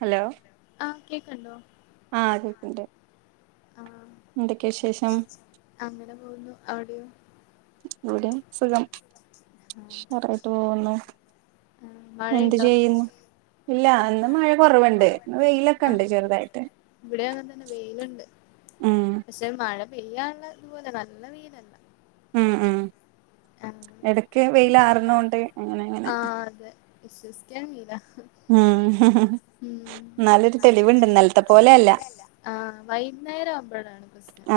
Hello. ആ കേക്ക്ണ്ടോ. ആ കേക്ക്ണ്ട് ആഹ് എന്തൊക്കെ വിശേഷം. അങ്ങനെ പോകുന്നു അവിടയോ. ഇവിടെയും സുഖം ആഹ് ഉഷറായിട്ട് പോകുന്നു. എന്ത് മഴയുണ്ടോ ചെയ്യുന്നു. ഇല്ല ഇന്ന് മഴ കൊറവ്ണ്ട് വെയിലൊക്കെ ണ്ട് ചെറുതായിട്ട്. ഇവിടെയും അങ്ങനെ തന്നെ വെയില്ണ്ട്. മ് പക്ഷെ മഴ പെയ്യാനുള്ളതുപോലെ നല്ല വേയ്ലല്ല. മ് മ് എടക്ക് വെയിലാറുന്നുണ്ട്. ആ അതെ വിശ്വസിക്കാൻ കഴീല. മ് പോലെയല്ല ആ വൈകുന്നേരം ആവുമ്പോയാണ്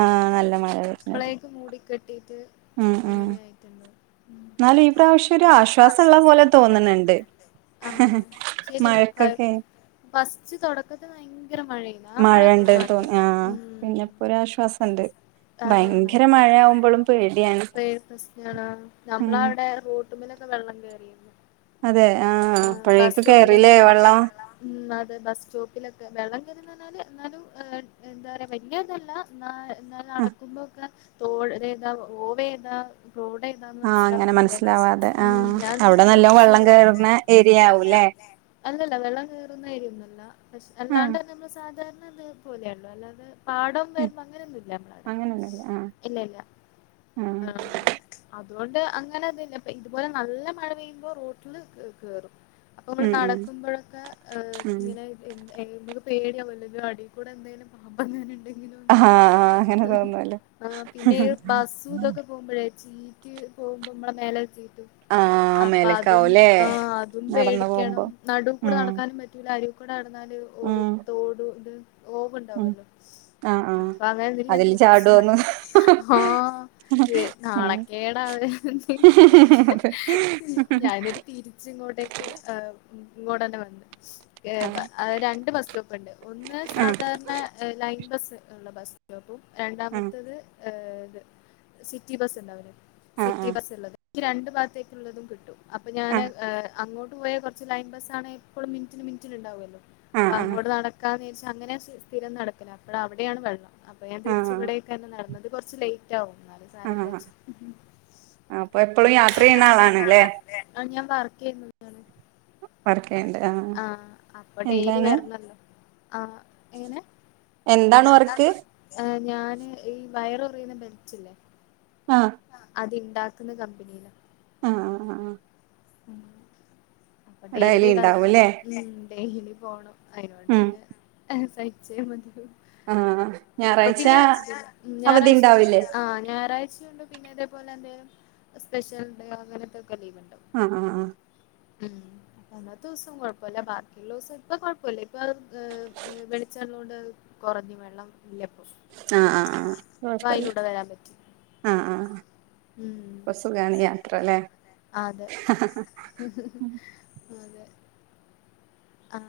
ആ നല്ല മഴ. [unintelligible] വരുന്നത് ളേക്ക മൂടി കെട്ടീട്ട് അങ്ങനെ ആയിട്ട്ണ്ട്. ന്നാലും ഈ പ്രാവശ്യം ഒരു ആശ്വാസം ള്ള പോലെ തോന്ന്ണ് ണ്ട്. ആ [unintelligible] ഫസ്റ്റ് തുടക്കത്തി ഭയങ്കര മഴേനി മഴ ണ്ട്ന്ന് തോന്നി ആ പിന്നെപ്പോ ഒരാശ്വാസണ്ട് അതാണ് പേടിയാണ് [unintelligible] പ്രശ്നള നമ്മള ഉം അവിടെ റോ റോട്ടുമ്മൽ ഒക്കെ വെള്ളം കേറി അതെ ആഹ് ആ ബസ്സ് അപ്പഴേക്ക് സ്റ്റോപ്പിൽ കേറില്ലേ കേറി ലെ വെള്ളം ഉം അതേ ബസ് സ്റ്റോപ്പിലൊക്കെ വെള്ളം പറഞ്ഞാല് എന്നാലും എന്താ പറയാ വല്ല്യ ഇതല്ല. ന്നാ ന്നാ ആഹ് നടക്കുമ്പൊക്കെ തോട് ഏതാ ഓവേതാ റോഡേതാ ന്ത ആഹ് അങ്ങനെ മനസ്സിലാവ്ന്നില്ലേ മനസ്സിലാവാതെ മ് ആഹ് ഞാൻ ന്ന്ട്ട് അവിടെ നല്ലോ വെള്ളം തിരിച്ച്. കേറുന്ന ഏരിയ ആവൂല്ലേ അല്ലല്ല വെള്ളം കേറുന്ന ഏരിയ ഒന്നുല്ല പക്ഷ ആഹ് അല്ലാണ്ട് നമ്മള് സാധാരണ ഇതേ പോലെയ്ള്ളു അല്ലാതെ പാടം ഉം വര്മ്പ് അങ്ങനൊന്നും ഇല്ല നമ്മളവിടെ. അങ്ങനൊന്നുല്ല ആഹ് [unintelligible] ആഹ് ആ. അതുകൊണ്ട് അങ്ങനെ ഇത് ല്ല ഇതുപോലെ നല്ല മഴ പെയ്യുമ്പോ റോട്ടില് കേറും. അപ്പൊ നമ്മള് ഉം ഉം നടക്കുമ്പോഴൊക്കെ ആ ഉം ങ്ങനെ. എൻമ്പത് പേടിയാവല്ലോ ഇത് അടിയിൽ കൂടെ ന്തേലും പാമ്പ് എങ്ങാനും ണ്ടെങ്കിലോ ആഹ് ആഹ് അങ്ങനെ തോന്നുവല്ലോ ന്ന്ള്ള പിന്നെ ബസ്സു ഇതൊക്കെ. പോകുമ്പഴേ ചീറ്റ് പോകുമ്പോ നമ്മളെ മേലെക്കെ ചീറ്റും. ആഹ് അപ്പൊ അതും മേലക്കാവൂല്ലേ ആ അതും നടന്നു പോകുമ്പോ പേടിക്കണം നടു. കൂടെ ഉം നടക്കാനും പറ്റ റ്റൂല അടീ കൂടെ നടന്നാല് ഉം തോടും ത്. ഓവ് ഉം ണ്ടാവല്ലോ ആഹ് ആഹ് അപ്പൊ അങ്ങനെ ന്തേലും അതില് തിരിച്ച് ചാടോന്ന് ആ. ഉം നാണക്കേടാവ്ണെ അതെ ഞാനൊരു തിരി ങ്ങോട്ടേക്ക് ങ്ങോട്ടെന്നെ വന്ന് ഏ രണ്ട് ബസ്റ്റോപ്പ്. ണ്ട് ഒന്ന് ആഹ് സാധാരണ ലൈൻ ബസ് ള്ള ബസ് സ്റ്റോപ്പും ആഹ് രണ്ടാമത്തത്. ഏ ത് സിറ്റി ബസ് ണ്ടാവുല്ലേ ആഹ് സിറ്റി ബസ്സ് ള്ളത് എനിക്ക് രണ്ട് ഭാഗത്തേക്ക്ള്ളതും കിട്ടും. അപ്പൊ ഞാൻ ആഹ് അങ്ങോട്ട് പോയ കുറച്ച് ലൈൻ ബസ് ആണേ എപ്പളും മിനിറ്റിന് മിനിറ്റിന് ഉണ്ടാവുമല്ലോ. ആഹ് അപ്പൊ ആഹ് അങ്ങോട്ട് നടക്കാന്ന് വച്ചാ അങ്ങനെ സ്ഥിരം നടക്കല അപ്പടെ അവിടെയാണ് വെള്ളം. അപ്പൊ ഞാൻ ആഹ് തിരിച്ച ആഹ് ഇവിടേക്ക് തന്നെ നടന്നത് കുറച്ച് ലേറ്റ് ആകും എന്നാല്. ആഹ് ആഹ് സാരല്ലച്ച അഹ് അപ്പൊ എപ്പളും യാത്ര ചെയ്യുന്ന എപ്പളുംയാത്ര ചെയ്യണ ല്ലേ ആളാണ്. [unintelligible] ആഹ് ഞാൻ വർക്ക് ചെയ്യുന്നാണ് വർക്ക് ചെയ്യണ്ട് അഹ് ആഹ് അപ്പൊ ഡെയിലി വരണല്ലോ ആഹ് എങ്ങനെ എന്താണ് വർക്ക് [inaudible] ഞാന് ഈ വയറ് കുറയുന്ന ബെൽറ്റില്ലേ ആഹ് അത് ഇണ്ടാക്കുന്ന കമ്പനിൽ ആഹ് അഹ് അഹ് ഉം അപ്പൊ ഡെയ്ലി ഡെയിലി ഉണ്ടാവുംല്ലേ [inaudible] ഉം ഡെയിലി ലി പോണം അതിനൊണ്ട് ഉം പിന്നെ സഹിച്ചേ മതിയാകൂ ആഹ് അപ്പോ പിന്നെ ഞായറാഴ്ചണ്ട് അവധി ഉണ്ടാവില്ലേ ഉണ്ട അഹ് ഞായറാഴ്ചയണ്ട് പിന്നെ ഇതേപോലെ തന്നെ സ്പെഷ്യൽ ഡേ അങ്ങനത്തെക്കെ ലീവ് ഉണ്ടാവും ആഹ് ആഹ് ഉം അന്നത്തെ ദിവസം കുഴപ്പമല്ല ബാക്കിയുള്ള ദിവസം ഇപ്പൊ കൊഴപ്പമില്ല ഇപ്പൊ വെളിച്ചള്ളൊണ്ട് കുറഞ്ഞ് വെള്ളം ഇല്ലപ്പോ ആഹ് ആഹ് അഹ് കുഴപ്പല്ല പറ്റി ആഹ് ആഹ് ഉം [unintelligible] സുഖാണ് യാത്ര അല്ലേ അതെ ഉം അതെ ആ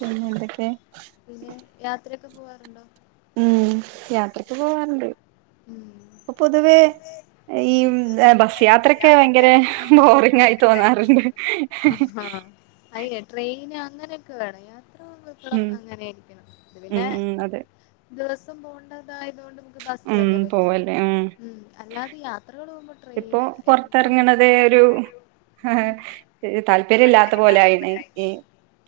പിന്നെ എന്തൊക്കെ പിന്നെ യാത്രയൊക്കെ പോവാറുണ്ടോ ഉം യാത്രക്കേ പോവാറുണ്ട് ഉം ഇപ്പൊ പൊതുവേ ഈ ബസ് യാത്രക്കെ ഭയങ്കര ബോറിംഗ് ആയി തോന്നാറുണ്ട് അയേ ട്രെയിന് അങ്ങനെയൊക്കെ വേണം യാത്ര പോവുമ്പോ ഉം അങ്ങനൊയക്കയ അത് ഉം പിന്നെ ഉം അതെ ദിവസം പോകണ്ടതായതൊണ്ട് നമുക്ക് ബസ്- ഉം പറ്റൂ പോവല്ലേ ഉം അല്ലാതെ ഈ യാത്രകൾ പോവുമ്പോ- ഇപ്പോ പുറത്തിറങ്ങണത് ഒരു- താല്പര്യ ഇല്ലാത്ത പോലായിണ് ഈ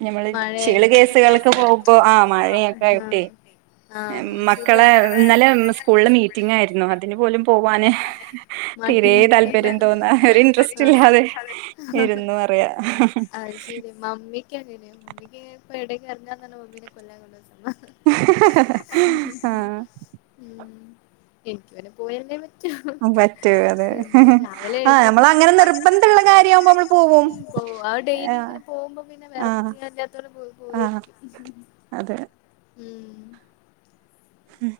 ഞമ്മള് ചീള് മഴയായതുകൊണ്ട് കേസുകള്ക്ക്‌ പോകുമ്പോ ആഹ് മഴയൊക്കെ ആയിട്ടെ ആഹ് ശരിയാ മക്കളെ ഇന്നലെ സ്കൂൾ മീറ്റിങ്ങ് ആയിരുന്നു അതിന് പോലും പോകാന് തീരെ താല്പര്യം തോന്നാ ഒരു ഇൻട്രസ്റ്റ് ഇല്ലാതെ ഇരുന്നു പറയാ അത് ശരി മമ്മിക്ക് അങ്ങനെ മമ്മിക്ക് ഇപ്പ ഏ ടയ്ക്ക് എറങ്ങാന്ന് പറഞ്ഞ മമ്മിനെ കൊല്ലാൻ കൊണ്ടോന്ന സമാ ആ ആഹ് ഉം എനിക്ക് പിന്നെ പോയല്ലെ പറ്റു [unintelligible] പറ്റൂ അതെ പറ്റു രാവിലെ ആ നമ്മള് എഴുന്നേക്കങ്ങന അങ്ങനെ മ്മള് അങ്ങന നിർബന്ധമുള്ള നിർബ്ന്ധ ഉള്ള കാര്യമാകുമ്പോ നമ്മള് കാര്യം പോവും ആവുമ്പോ [unintelligible] പോ ആ ഡെയിലി ഇങ്ങനെ പോകുമ്പോ പിന്നെ ആ വേറെന്ന് ചെയ്യല്ലാത്തവലെ പോലേ ആ പോയിരിക്കും അതെ ഉം ഉം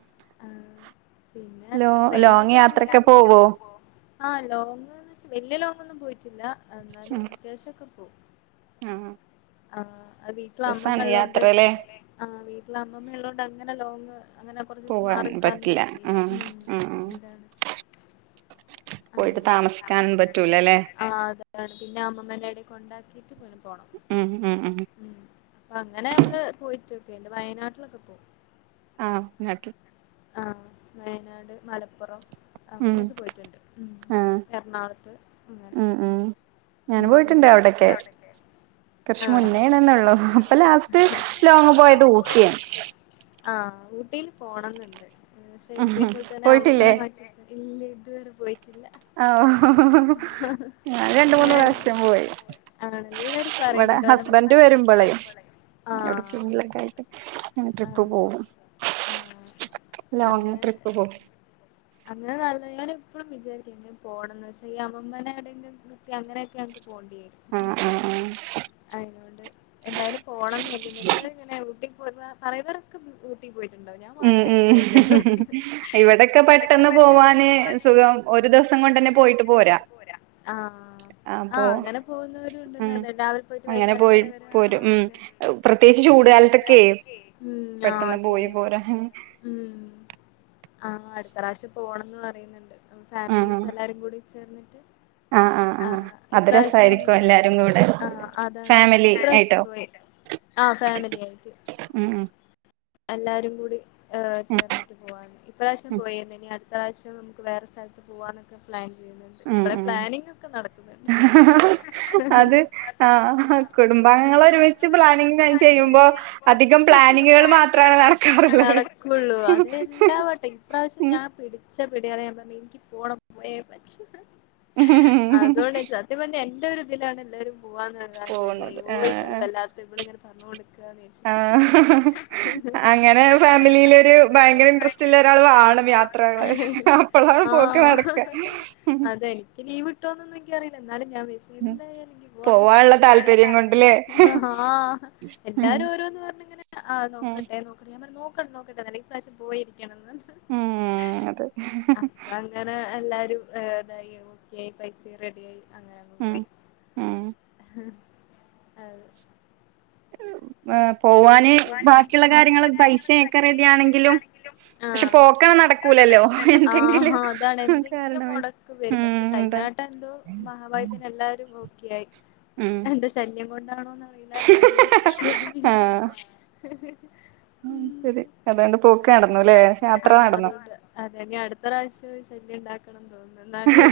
ആഹ് പിന്നെ ലോങ് ട്രെയിനിലൊക്കെ യാത്രൊക്കെ യാത്ര പോവോ ആഹ് ലോങ്ന്ന് വ വല്ല്യ ലോങ് ഒന്നും പോയിട്ടില്ല എന്നാലും ഉം അത്യാവശ്യക്കെ പോവും ആഹ് ആഹ് വീട്ടില് അമ്മമ്മ രസാണ് ഉള്ളോണ്ട് യാത്രല്ലേ ആഹ് വീട്ടിൽ അമ്മമ്മ ഉള്ളതോണ്ട് അങ്ങനെ ലോങ്ങ് അങ്ങനെ കുറച്ച് ദിവസം പോവാൻ മാറിക്കാനും പറ്റില്ല ആഹ് ഉം ആഹ് ആഹ് അതാണ് പോയിട്ട് താമസിക്കാനും പറ്റൂലല്ലേ ആ അതാണ് പിന്നെ അമ്മമ്മ നേണങ്കി കൊണ്ടാക്കിയിട്ട് പിന്നെ പോണം ഉം ഉം ഉം ഉം അങ്ങനെ നമ്മള് പോയിട്ടോക്കെ എന്റെ വയനാട്ടിലൊക്കെ പോ ആഹ് [unintelligible] ആഹ് വയനാട് മലപ്പുറം ഉം അങ്ങനെയൊക്കെ പോയിറ്റ്ണ്ട് ആഹ് എറണാകുളത്ത് അങ്ങനെ ഉം ഉം ഞാൻ ഇങ്ങനെ പോയിട്ടുണ്ട് അവിടൊക്കെ അവടെയെക്കെ കുറച്ച് ആഹ് മുന്നേണെന്നൊള്ളൂ അപ്പൊ ലാസ്റ്റ് ലോങ് ലോങ്ങ് പോയത് ഊട്ടിയാണ് ഊട്ടി ഊട്ടി ആഹ് ഊട്ടിൽ പോണംന്നുണ്ട് പക്ഷെ ഉം ഇതേപോലെ തന്നെ അമ്മുമ്മനെ പോയിട്ടില്ലേ ഇല്ല ഇതുവരെ പോയിട്ടില്ല ഞാൻ രണ്ട് ഇങ്ങ മൂന്ന് പ്രാവശ്യം പോയി ആണ് എല്ലാരും ഇവിടെ പറയുന്നേക്കാ ഹസ്ബൻഡ് വരുമ്പോളേ ആഹ് എവിടെക്കെങ്കിലക്കെ ആയിട്ട് ട്രിപ്പ് അതെ പോവും ആഹ് ലോങ്ങ് അങ്ങനെ ട്രിപ്പ് പോവും അങ്ങനെ നല്ലത് ഞാൻ എപ്പോഴും വിചാരിക്ക എങ്ങനെ പോണംന്ന് പക്ഷേഈ അമ്മമനെ എവിടെങ്കി എവിടെെങ്കിലും നിർത്തി അങ്ങനെയൊക്കെ ആഹ് പോണ്ട്യരും ആഹ് ആഹ് അയ്‌നോണ്ട് എന്തയാലും പോണംന്ന് [unintelligible] അങ്ങനെ ഊട്ടി പോയ അറിയുന്നവരൊക്കെത ഊട്ടിൽ പോയിട്ടുണ്ടാവും ഞാൻ മാത്രേ പോവാതെള്ളു ഇവിടെൊക്കെ പെട്ടെന്ന് പോവാന് സുഖം ഒരു ദിവസം കൊണ്ടന്നെ പോയിട്ട് പോരാ ആഹ്ആ അപ്പൊ അങ്ങനെ ഉം പോകുന്നവരുണ്ടെന്ന് രാവിലെ പോയിട്ട് അങ്ങനെ വൈന്നാരം പോയി വരെ വരാ ആ പോരും ഉം അതെ പ്രത്യേകിച്ച് ചൂടുകാലത്തൊക്കെ ഉം ആ പെട്ടെന്ന് പോയി ശരിയ പോരാ ഉം ആ അടുത്ത പ്രാവശ്യം പോണംന്ന് പറയുന്നുണ്ട് ആഹ് ഫാമിലീസ് എല്ലാരും കൂടി ചേർന്നിട്ട് ആഹ് ആഹ് ആ ആഹ് അത് ഇപ്രാവശ്യം രസായിരിക്കും എല്ലാരും കൂടെ ആ അതാണ് ഫാമിലി ഇപ്രാവശ്യം ആയിട്ടോ പോയി ആ ഫാമിലി ആയിട്ട് ഉം ഉം എല്ലാരും കൂടി ഏ് ചേർന്നിട്ട് പോവാൻ ഇപ്രാവശ്യം ഉം ഉം പോയിരുന്നു ഇനി അടു പ്രാവശ്യം വേറെ സ്ഥലത്ത് പോവാനൊക്കെ പ്ലാൻ ചെയ്യുന്നുണ്ട് ഇപ്പളെ ഉം ഉം പ്ലാനിങ് ഒക്കെ നടക്കുന്നുണ്ട് അത് അതെ ആഹ് ആ കുടുംബാംഗങ്ങൾ കുടുംബങ്ങൾ ഒരുമിച്ച് ഒരു വെച്ച് പ്ലാനിങ് പ്ലാനിംഗ് ചെയ്യുമ്പോ അധികം പ്ലാനിങ്ങുകൾ പ്ലാനിങ് കുട്ട്യാള് മാത്രാണ് മാത്രാണ നടക്കാറുള്ളത് നടക്കുള്ളൂ അതെ എല്ലാം വട്ടെ ഇപ്രാവശ്യം ഞാൻ പിടിച്ച പിടിയാലേ ഞാൻ പറഞ്ഞു എനിക്ക് പോണം പോയേ പറ്റൂ അതോണ്ട് എൻ്റെ ഒരു ഇതിലാണ് എല്ലാരും പോവ പോവുന്നത് [unintelligible] ഇവൾ ആഹ് വല്ലാത്ത ഇവ. ള് ഇങ്ങനെ പറഞ്ഞോണ്ട് നിക്കും ആഹ് [unintelligible] അങ്ങനെ ഫാമിലിയിലൊരു ഫാമിലി ലൊരു ഇൻട്രസ്റ്റ് ഭയങ്കര ഉള്ള [unintelligible] ള്ള ഒരാൾ വാണം യാത്രകള് വാണം അപ്പളാണ് പോക്ക് നടക്ക ആ അതെനിക്ക് ലീവ് വിട്ടോന്നൊന്നും എനിക്ക അറിയില്ല എന്നാലും ഞാൻ വരു എന്തയാലും നിക്ക് പോണം പോവാനുള്ള പോകാനുള്ള താല്പര്യം കൊണ്ട്ല്ലേ താല്പര്യം ആ ഉം എല്ലാരും ഓരോന്ന് പറഞ്ഞ ഇങ്ങനെ ആണോ ഉം നോക്ക നോക്കട്ടെല്ല ഇപ്രാവശ്യം പോയിരിക്കണന്ന് ഉം അതെ അങ്ങനെ എല്ലാരുംതായി ഓക്കെയി പൈസ റെഡിയായി അങ്ങനെ അങ്ങ് ഉം പോയി ഉം ഉം അത് പോവാന് ബാക്കിയുള്ള കാര്യങ്ങള് പൈസയൊക്കെ റെഡി ആണെങ്കിലും ആഹ് പക്ഷെ പോക് നടക്കൂലല്ലോ ആഹ് അതാണ് എന്തെങ്കിലും കാരണം വെച്ച് മുടക്കം വരും പക്ഷെ ഉം കഴിഞ്ഞ ഉണ്ടാവും ട്ട എന്തോ മഹാഭാഗ്യത്തിന് എല്ലാരും ഓക്ക ആയി ഉം എന്റെ ശല്യം കൊണ്ടാണോന്നറിയില്ല എല്ലരും ഒക്കെയായി അഹ് ഉ [unintelligible] ഉം ശരി അതോണ്ട് പോക്ക് നടന്നുലെ യാത്ര നടന്നു അതെന്നെ അടു ത്രറാശ്യം ശല്യം ഉണ്ടാക്കണം തോന്നുന്നു എന്നാല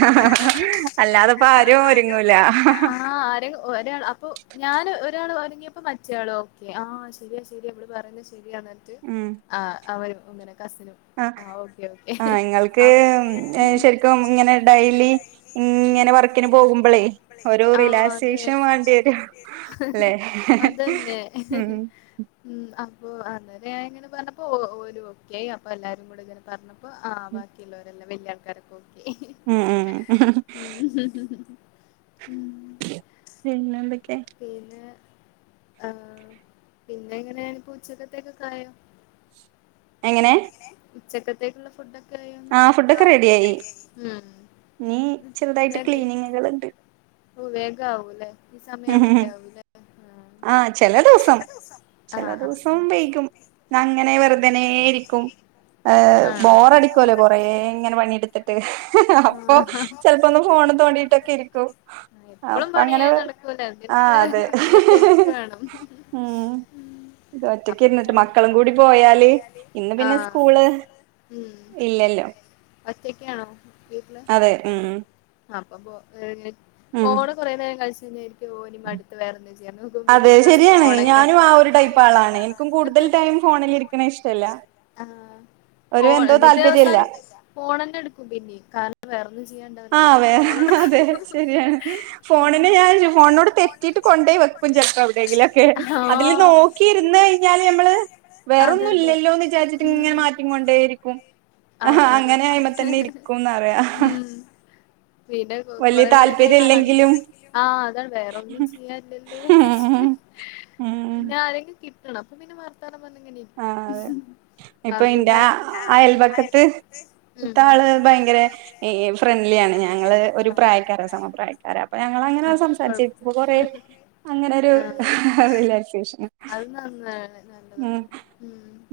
അല്ലാതെപ്പോ അല്ലാതെ ഇപ്പൊ ആരും ആദ്യം ഒരുങ്ങൂല ആഹ് രെ ഒരാൾ അപ്പൊ ഞാന് ഒരാൾ ഒരുങ്ങിയപ്പോ മറ്റയാൾ ഓക്കെ ആഹ് ശരിയാ ശരി ഇവള് പറയുന്നത് ശരിയാന്നർഞ്ഞിട്ട് ഉം ആ അവരും അങ്ങനെ കസിനും ആ ആഹ് ഓക്കെ ആ ഓക്കെ നിങ്ങൾക്ക് അവക്ക് ഉം ഇങ്ങനെ ശരിക്കും ഡെയ്ലി ഇങ്ങനെണ്ടായി ഉം ഇങ്ങനെ വർക്കിന് ഇങ്ങനെ വർക്കിനു പോകുമ്പളേ പോകുമ്പോളെ ഒരു ആഹ് റിലാക്സേഷൻ വേണ്ടി വരും അതെ അല്ലെ അതെന്നെ ഉം ഉം അപ്പൊ അന്നേരം ഞാഇങ്ങനെ പറഞ്ഞപ്പോ ഓലു ഓക്കെയി അപ്പൊ എല്ലാരും കൂടെ ഇങ്ങനെ പറഞ്ഞ പ്പ ആഹ് ബാക്കിയുള്ളോരെല്ലാം വല്യ ആൾക്കാരൊക്കെ ഓക്കെയി ഉം ഉം ഉം പിന്നെന്തക്കെ പിന്നെ ആഹ് പിന്നെ എങ്ങനേണ്പ്പൊ ഉച്ചക്കത്തേക്കൊകായോ എങ്ങനെ ഉച്ചക്കത്തേക്കുള്ള ഫുഡൊക്കെ ആയോന്ന് ആ ഫുടൊക്കെ റെഡിയായി ഉം നീ ചെറുതായിട്ട് ക്ലീനിങ്ങുകള്ണ്ട് ഓഹ് വേഗ ആവുലെ ഈ സമയാവുമ്പത്തെ ആവുലേ ആഹ് ചെല ദിവസം ചെല ആഹ് ആഹ് ദിവസം ആഹ് വൈകും അങ്ങനെ വെറുതനെയിരിക്കും ബോറടിക്കല്ലോ കൊറേ ഇങ്ങനെ പണിയെടുത്തിട്ട് അപ്പൊ ചെൽപ്പോന്ന് ഫോൺ തോണ്ടിട്ട ട്ടൊക്കെ ഇരിക്കും അപ്പൊ അങ്ങനെ വെർ ലൊക്കെ എന്റർടൈമെന്റ് വേണം ഉം ഇത് ഒറ്റക്ക് അപ്പൊ ഇരുന്നിട്ട് ഫോണ് മക്കളും കൂടി മക്കളുംകൂടി പോയാല് ഇന്ന് പിന്നെ ആഹ് സ്കൂള് ഉം ഇല്ലല്ലോ ഒറ്റക്കാണോ വീട്ടില് അതെ അപ്പ ബോ നെറ്റ് ഉം ഫോണ് കുറേ നേരം കളിച്ചുങ്ങയിരിക്കും ഓ ഞ്ഞി മടുത്ത് വേറെന്തേ ചെയ്യാനോക്കും അതെ പിന്നീട് ശരിയാണ് ഫോണക്കെ ഞാനും ആ ഒരു ടൈപ്പ് ആളാണ് എനിക്കും കൂടുതൽ ആളാണ് ടൈം ഫോണിലിരിക്കണ ഇഷ്ടല്ല ആഹ് ഒരു ഫോൺ എന്തോ എന്നിട്ട് താല്പര്യല്ല അവസാനം ഫോണന്നെ എടുക്കും പിന്നെ കാരണം വേറൊന്നും ചെയ്യാണ്ടാവില്ല അപ്പൊ ആഹ് പിന്നേം വേറെ ഫോണെടുക്കും അതെ ശരിയാണ് ഉം ഫോണിനെ ഞാൻ ഫോണിനോട് തെ റ്റീട്ട് കൊണ്ടയ് വെക്കും ചേൽപ്പം എവിടെയെങ്കിലൊക്കെ അതില് ആഹ് നോക്കി ഇരുന്ന് കഴിഞ്ഞാൽ നമ്മള് അതെ വേറൊന്നും അതെ ഇല്ലല്ലോന്ന് വിചാരിച്ചിട്ട് ഇങ്ങനെ ഉം മാറ്റി കൊണ്ടേരിക്കും അതാണ് പറയാ ഉം പിന്നെ വലിയ കൊറെേ നേരം താല്പര്യം കഴിഞ് ഇല്ലെങ്കിലും ആഹ് അതാണ് വേറൊന്നും ചെയ്യാൻല്ലല്ലോന്ന് വിചാരിചിട്ട് ഉം ഉം പിന്നെ ആരെങ്കെ കി ട്ടണം അപ്പ പിന്നെ വർത്താനം പറഞ്ഞിങ്ങനെ ആഹ് അതെ ഇപ്പൊ ഇന്റെ അതുണ്ടാവില്ല ഉം ഉം ആള് ഭയങ്കര ഫ്രണ്ട്ലി ആണ് ഞങ്ങള് ഒരു ആഹ് പ്രായക്കാര സമപ്രായ അപ്പൊ ഞങ്ങ അങ്ങനെ ആഹ് അപ്പൊ സംസാരിച്ചേ കൊഴപ്പ ഇപ്പൊ കൊറ അങ്ങനെരു ആഹ് റിലേക്സേഷൻ അത് നന്നായിന്നെ ഉം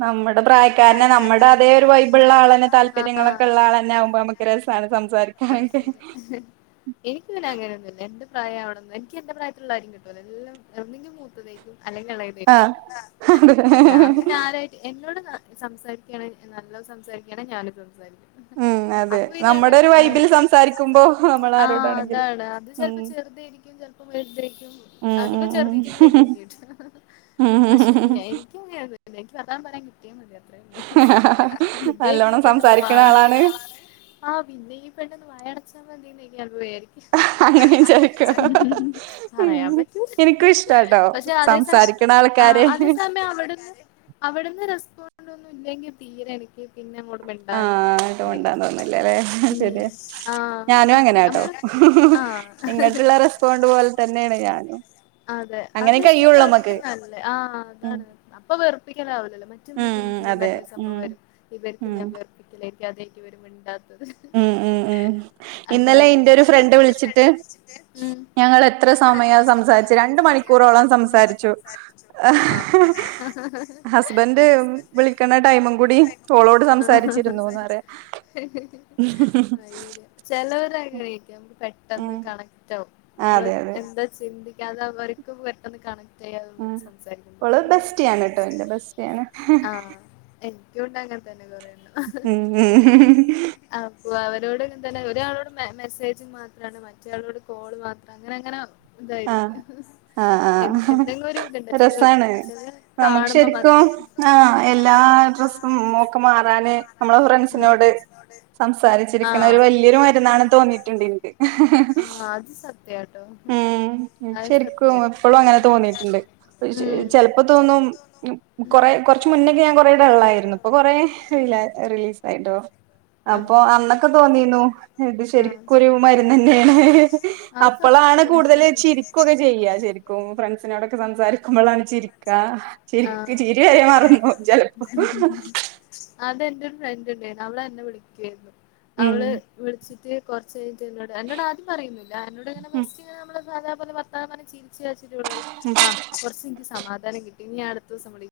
നമ്മുടെ പ്രായക്കാരനെ നമ്മുടെ അതേ ഒരു വൈ ബു ഉള്ള ആള തന്നെ താല്പര്യങ്ങളൊക്കെ ഉള്ള ആൾ തന്നെ ആകുമ്പോക്ക് രസമാണ് സംസാരിക്കുന്നത് അയ് ശരി എനിക്ക് പിന്നെ അങ്ങനെയൊന്നുമില്ല എന്റെ പ്രായം അവിടെന്ന് എനി എന്റെ പ്രായുള്ള കാര്യം കിട്ടല്ല എല്ലാം എന്നെങ്കും മൂത്തേക്കും അല്ലെങ്കി എളത് ആഹ് അതെ ഞാൻ പിന്നെ ആരെ എന്നോട് സംസാരിക്കുകാണ്ങ്ക നല്ല സംസാരിക്കുകയാണ് ഞാനും സംസാരിക്കും ഉം അതെ അപ്പൊ പിന്നെ നമ്മുടെ അങ്ങനെ ഒരു വൈബിൽ സംസാരിക്കുമ്പോ നമ്മൾ ആഹ് ആരോടാണെങ്കിലും അതാണ് അത് ഉം ചലപ്പോ ചെറുതായിരിക്കും ചലപ്പോ വലുതയിരിക്കും ഉം അതിപ്പോ ഉം ഉം ചെറുതീട്ടങ്ങളായിരിക്കു എനിക്ക് കിട്ട പക്ഷെ ഉം ഇല്ലെ നിക്ക് അങ്ങനെ ഒന്നും ഇല്ല വർത്താന് പറയാൻ കിട്ടിയ മതിയാർന്നു നല്ലോണം പിന്നെക്കിപ്പണ്ട വ സംസാരിക്കണ ആളാണ് ആഹ് പിന്നെഈ പെണ്ണൊന്ന് വയ അടച്ചാൻ മതീന്ന് അത് വിജാരിക്കും അങ്ങനെ വിചാരിക്ക ഉം പറയാൻ പറ്റൂല എനിക്കും ഇഷ്ടാട്ടോ പക്ഷെഒരു സം സംസാരിക്കണ ആഹ് അതേ ആൾക്കാരെ സമയം അവിടുന്ന് അവിടുന്ന് റെസ്പോണ്ട് ഒന്നും ഇല്ലെങ്കിൽ തീരെ എ - പിന്നെ അങ്ങോട് മിണ്ടാനും ഇതായിരിക്കും ഇല്ലാ ലേ ശരിയ ഉം ആഹ് ഞാനും അതെ അങ്ങനാട്ടോ നമ്മള് ആഹ് ഇങ്ങട്ടുള്ള റെസ് പോണ്ട പോലെ തന്നെയാണ് ഞാനും അങ്ങനെ കഴിയുള്ളൂ നമ്മക്ക് അതെഅത്ശരിക്ക്ആയ്കൊക്കെനല്ല് ഉം ‌ആഅതാണ്അപ്പൊ വെറുപ്പിക്കൽ ആ വില്ലല്ലോ ഉം അതെ ഉം മറ്റമ്മക്ക്‌എനിക്ക്‌മറ്റെരുസംഭവയിര്ന്ന് ഉം ഇവര്ക്ക്‌ഞാൻവെർപ്പിക്കല്ലേര്ക്കും അതേര്ക്കുംഇവര്മിണ്ടാത്തത് ഉം ഉം ഉം ഇന്നലെഇന്റെരുഫ്രണ്ട് വിളിച്ചിട്ട് ഉം ഞങ്ങളെത്രസമയസംസാരി ച്ച് രണ്ട്മണിക്കൂറോളംസംസാരിച്ചു ഹസ്ബൻന്റ് വിളിക്കണടൈമുംകൂടിഓളോട് സംസാരിച്ചിരുന്നുന്ന്റയാ അയ്യോചിലവർആഗ്രഹിക്കുംനമ്മക്ക് ഉം പെട്ടെന്ന്കണക്ക്റ്റാവും അതെ അതെ നമ്മള്എന്താചിന്തിക്കാഅതവർക്കും പെട്ടെന്ന്കാണ ഉം സംസാരിക്കുന്നു ഓള് ബെസ്റ്റിയാണ് ട്ടോ എന്റെ ബെസ്റ്റിയാണ് ആഹ് എനിക്കുണ്ട് അങ്ങൻതന്നെകൊറേണ്ണം ഉം മ്മ് ഹ്ഹ അപ്പൊഅവരോട്ഇങ്ങതന്നെ ഒരാളോട്മെസ്സേജ്മാത്രണ് മറ്റളോട്കോള്മാത്രംഅങ്ങനെങ്ങനെ ആഹ് ഇതായിരിക്കും ആഹ് ആഹ് എൻന്ത്‌എന്തെങ്കരുഇതുണ്ട് ചില രസാണ് നമുക്ക് ശരിക്കും ചെലെകാണുമ്പോമാത്രം ആഹ് എല്ലാഡ്രസ്സുംമൊക്കെമാറാന് ഉം നമ്മളെഫ്രണ്ട്സിനോട് സം ആഹ് സാച്ചിരിക്കണഒരുവല്യയൊരു മരുന്നാണ്ന്നതോന്നിയിട്ടുണ്ട് ഇണ്ട് എനിക്ക് ആഹ് അത് സ ത്യാട്ടോ ഇന്ക്ശരിക്കുംഎപ്പളുംഅങ്ങനെ ഉം തോന്നീട്ടുണ്ട്ചെൽപ്പോതോന്നും കൊറെകൊറച്ച്മുന്നൊക്കെഞാൻ കൊറേടെള്ളായിരുന്നുഇപ്പൊകൊറേ റിലീസായിട്ടോ അപ്പൊഅന്നൊക്കെതോന്നീന്നുഇത് ശരിക്കൊരുമരന്ന്ന്നേണീ അപ്പോളാണ്കൂട്തല്ചിരിക്കൊക്കെ ചെയ്യശരിക്കുംഫ്രണ്ട്സിനോടൊക്കെ സംസാരിക്കുമ്പളാണ് ചിരിക്കാചിരിക്ക്ചിരിവരെമറന്നു പോവും ചിലപ്പോ അതെന്റെരുഫ്രണ്ട്ണ്ടായിരുന്നു ഉം അവളന്നെവിളിക്കായിരുന്നുഅവള് വിളിച്ചിട്ട്കൊറച്ച- എന്നൊട് അന്നോട് ആദ്യംപറയൊന്നില്ല എന്നോട്ങ്ങനെ ഫസ്റ്റ്ങ്ങനെ നമ്മള് സാധാപോലെ ഭർത്താനംപറഞ് ചിരിച്കളിച്ചിട്ട് ഇവള്പറിം ഉം ആഹ് കൊറച്ച്നിക്ക് സമാധാനംകിട്ടി ഇനി അടുത്ത ദിവസംവിളി